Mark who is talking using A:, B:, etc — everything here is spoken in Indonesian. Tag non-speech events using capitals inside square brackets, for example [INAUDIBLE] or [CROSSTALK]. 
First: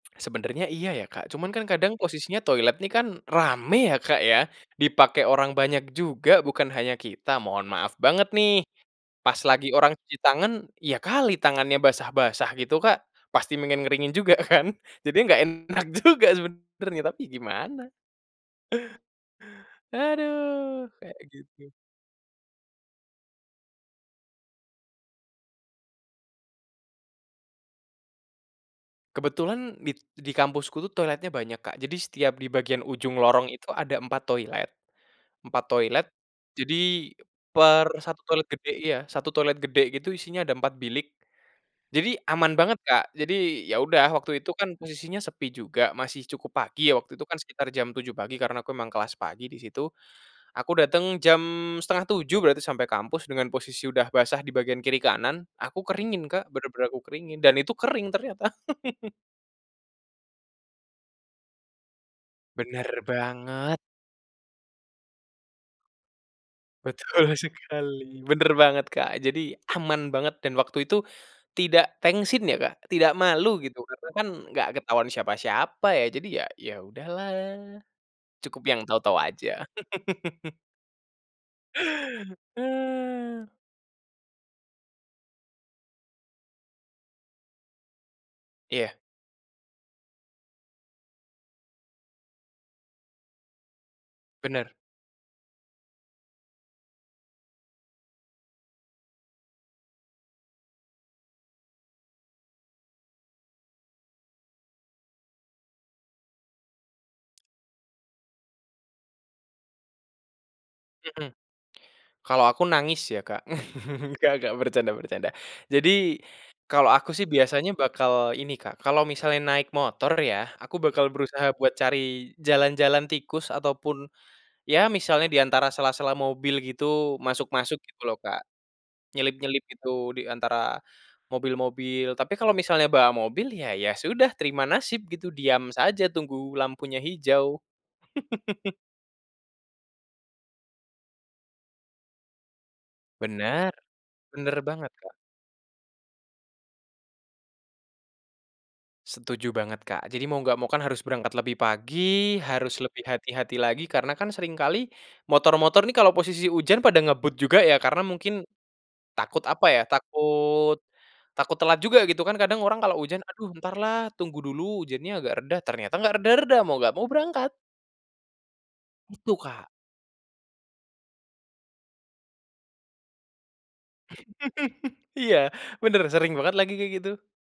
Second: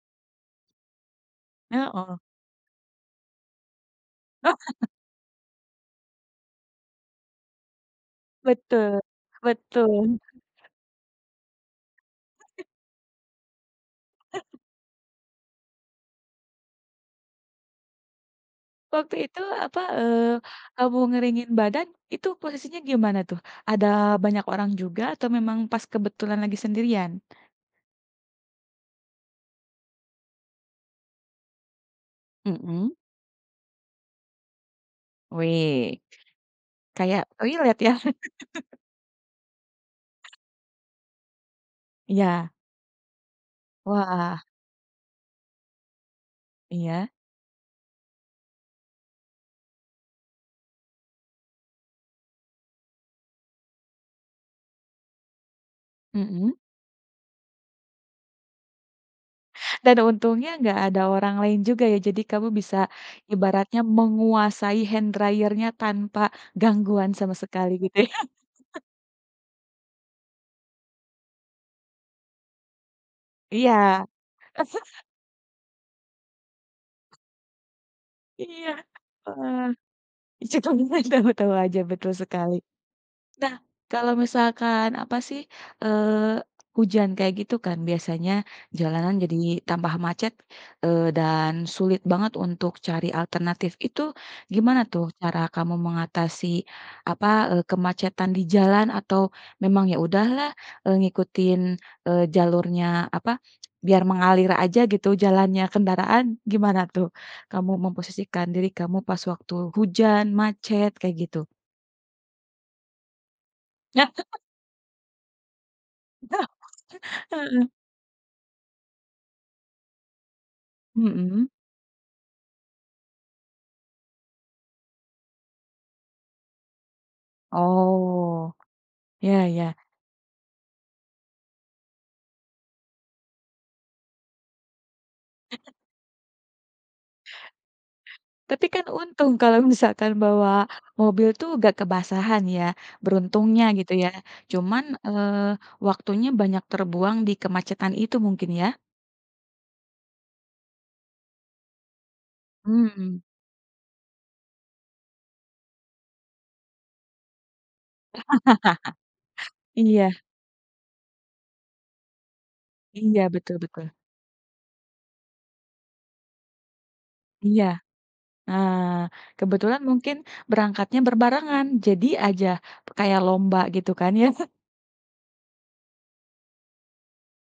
A: Sebenarnya iya ya, Kak. Cuma kan kadang
B: Heeh.
A: posisinya toilet nih kan rame ya, Kak, ya.
B: [CHUCKLES]
A: Dipakai orang banyak juga bukan hanya kita, mohon maaf banget nih.
B: Betul,
A: Pas lagi orang cuci
B: betul.
A: tangan ya kali tangannya basah-basah
B: Oke.
A: gitu, Kak. Pasti pengen ngeringin juga
B: [CHUCKLES]
A: kan. Jadi nggak enak juga sebenarnya tapi gimana. Aduh, kayak gitu.
B: Waktu itu apa, eee,
A: Aduh,
B: kamu
A: kayak
B: ngeringin
A: gitu.
B: badan itu posisinya gimana tuh? Ada banyak orang juga atau memang pas kebetulan lagi sendirian?
A: Kebetulan di di kampusku tuh toiletnya banyak, Kak. Jadi setiap di bagian
B: Mmm.
A: ujung lorong itu ada empat toilet empat
B: Wih.
A: toilet. Jadi
B: Kayak toilet
A: per
B: ya.
A: 1 toilet gede
B: [CHUCKLES]
A: iya, 1 toilet gede gitu isinya ada 4 bilik. Jadi
B: Iya.
A: aman banget, Kak. Jadi ya udah waktu
B: Wah.
A: itu kan posisinya sepi juga, masih cukup pagi ya,
B: Iya.
A: waktu itu kan sekitar jam 7.00 pagi karena aku memang kelas pagi di situ. Aku datang jam 6.30 berarti sampai kampus dengan posisi udah basah di bagian kiri-kanan, aku keringin, Kak,
B: Mmm.
A: benar-benar aku keringin dan itu kering ternyata. [CHUCKLES]
B: Dan ada untungnya nggak ada orang lain juga ya. Jadi kamu bisa,
A: Benar banget.
B: ibaratnya menguasai hand dryer-nya tanpa gangguan
A: Betul
B: sama sekali, gitu ya.
A: sekali, benar
B: [CHUCKLES]
A: banget, Kak. Jadi aman banget dan waktu itu tidak tengsin ya, Kak, tidak malu gitu karena
B: Iya.
A: kan nggak
B: [CHUCKLES]
A: ketahuan siapa-siapa ya. Jadi ya ya udahlah, cukup
B: Iya.
A: yang tahu-tahu aja. [CHUCKLES]
B: [UNINTELLIGIBLE] kamu tahu aja, betul sekali. Nah, kalau misalkan apa sih, eee, hujan kayak gitu kan biasanya
A: Iya.
B: jalanan jadi tambah macet, eee, dan sulit banget untuk cari alternatif. Itu
A: Benar.
B: gimana tuh cara kamu mengatasi apa, eee, kemacetan di jalan atau memang, "Ya udahlah, eee, ngikutin, eee, jalurnya apa, biar mengalir aja gitu jalannya kendaraan." Gimana tuh kamu memposisikan diri kamu pas waktu hujan, macet, kayak
A: Mmm.
B: gitu?
A: Kalau aku nangis ya, Kak. [CHUCKLES] Nggak
B: [CHUCKLES]
A: nggak, bercanda bercanda. Jadi,
B: [CHUCKLES]
A: kalau aku sih
B: Heeh.
A: biasanya bakal ini, Kak, kalau misalnya naik motor ya, aku bakal
B: Mmm.
A: berusaha buat cari jalan-jalan tikus ataupun ya misalnya di antara sela-sela mobil gitu, masuk-masuk gitu loh, Kak.
B: Oh, ya
A: Nyelip-nyelip
B: ya.
A: gitu di antara mobil-mobil. Tapi kalau misalnya bawa mobil ya, ya sudah terima nasib gitu. Diam saja tunggu lampunya hijau.
B: Tapi
A: [CHUCKLES]
B: kan untung kalau misalkan bawa mobil tuh nggak kebasahan ya. Beruntungnya
A: Benar.
B: gitu ya.
A: Benar banget,
B: Cuman,
A: Kak.
B: eee, waktunya banyak terbuang di kemacetan itu mungkin ya.
A: Setuju banget, Kak. Jadi mau nggak mau kan harus berangkat lebih pagi, harus lebih
B: Mmm.
A: hati-hati lagi karena kan sering kali motor-motor nih kalo posisi hujan pada ngebut juga ya karena mungkin takut,
B: [CHUCKLES]
A: apa ya,
B: Iya.
A: takut takut telat juga gitu kan. Kadang orang kalau hujan,
B: Iya
A: "Aduh,
B: betul betul.
A: entarlah tunggu dulu hujannya agak reda." Ternyata nggak reda-reda, mau nggak mau berangkat.
B: Iya. Eee,
A: Itu, Kak.
B: kebetulan mungkin berangkatnya berbarengan. Jadi aja, kayak lomba gitu kan ya. [CHUCKLES]
A: [CHUCKLES] Iya, bener. Sering banget lagi kayak gitu.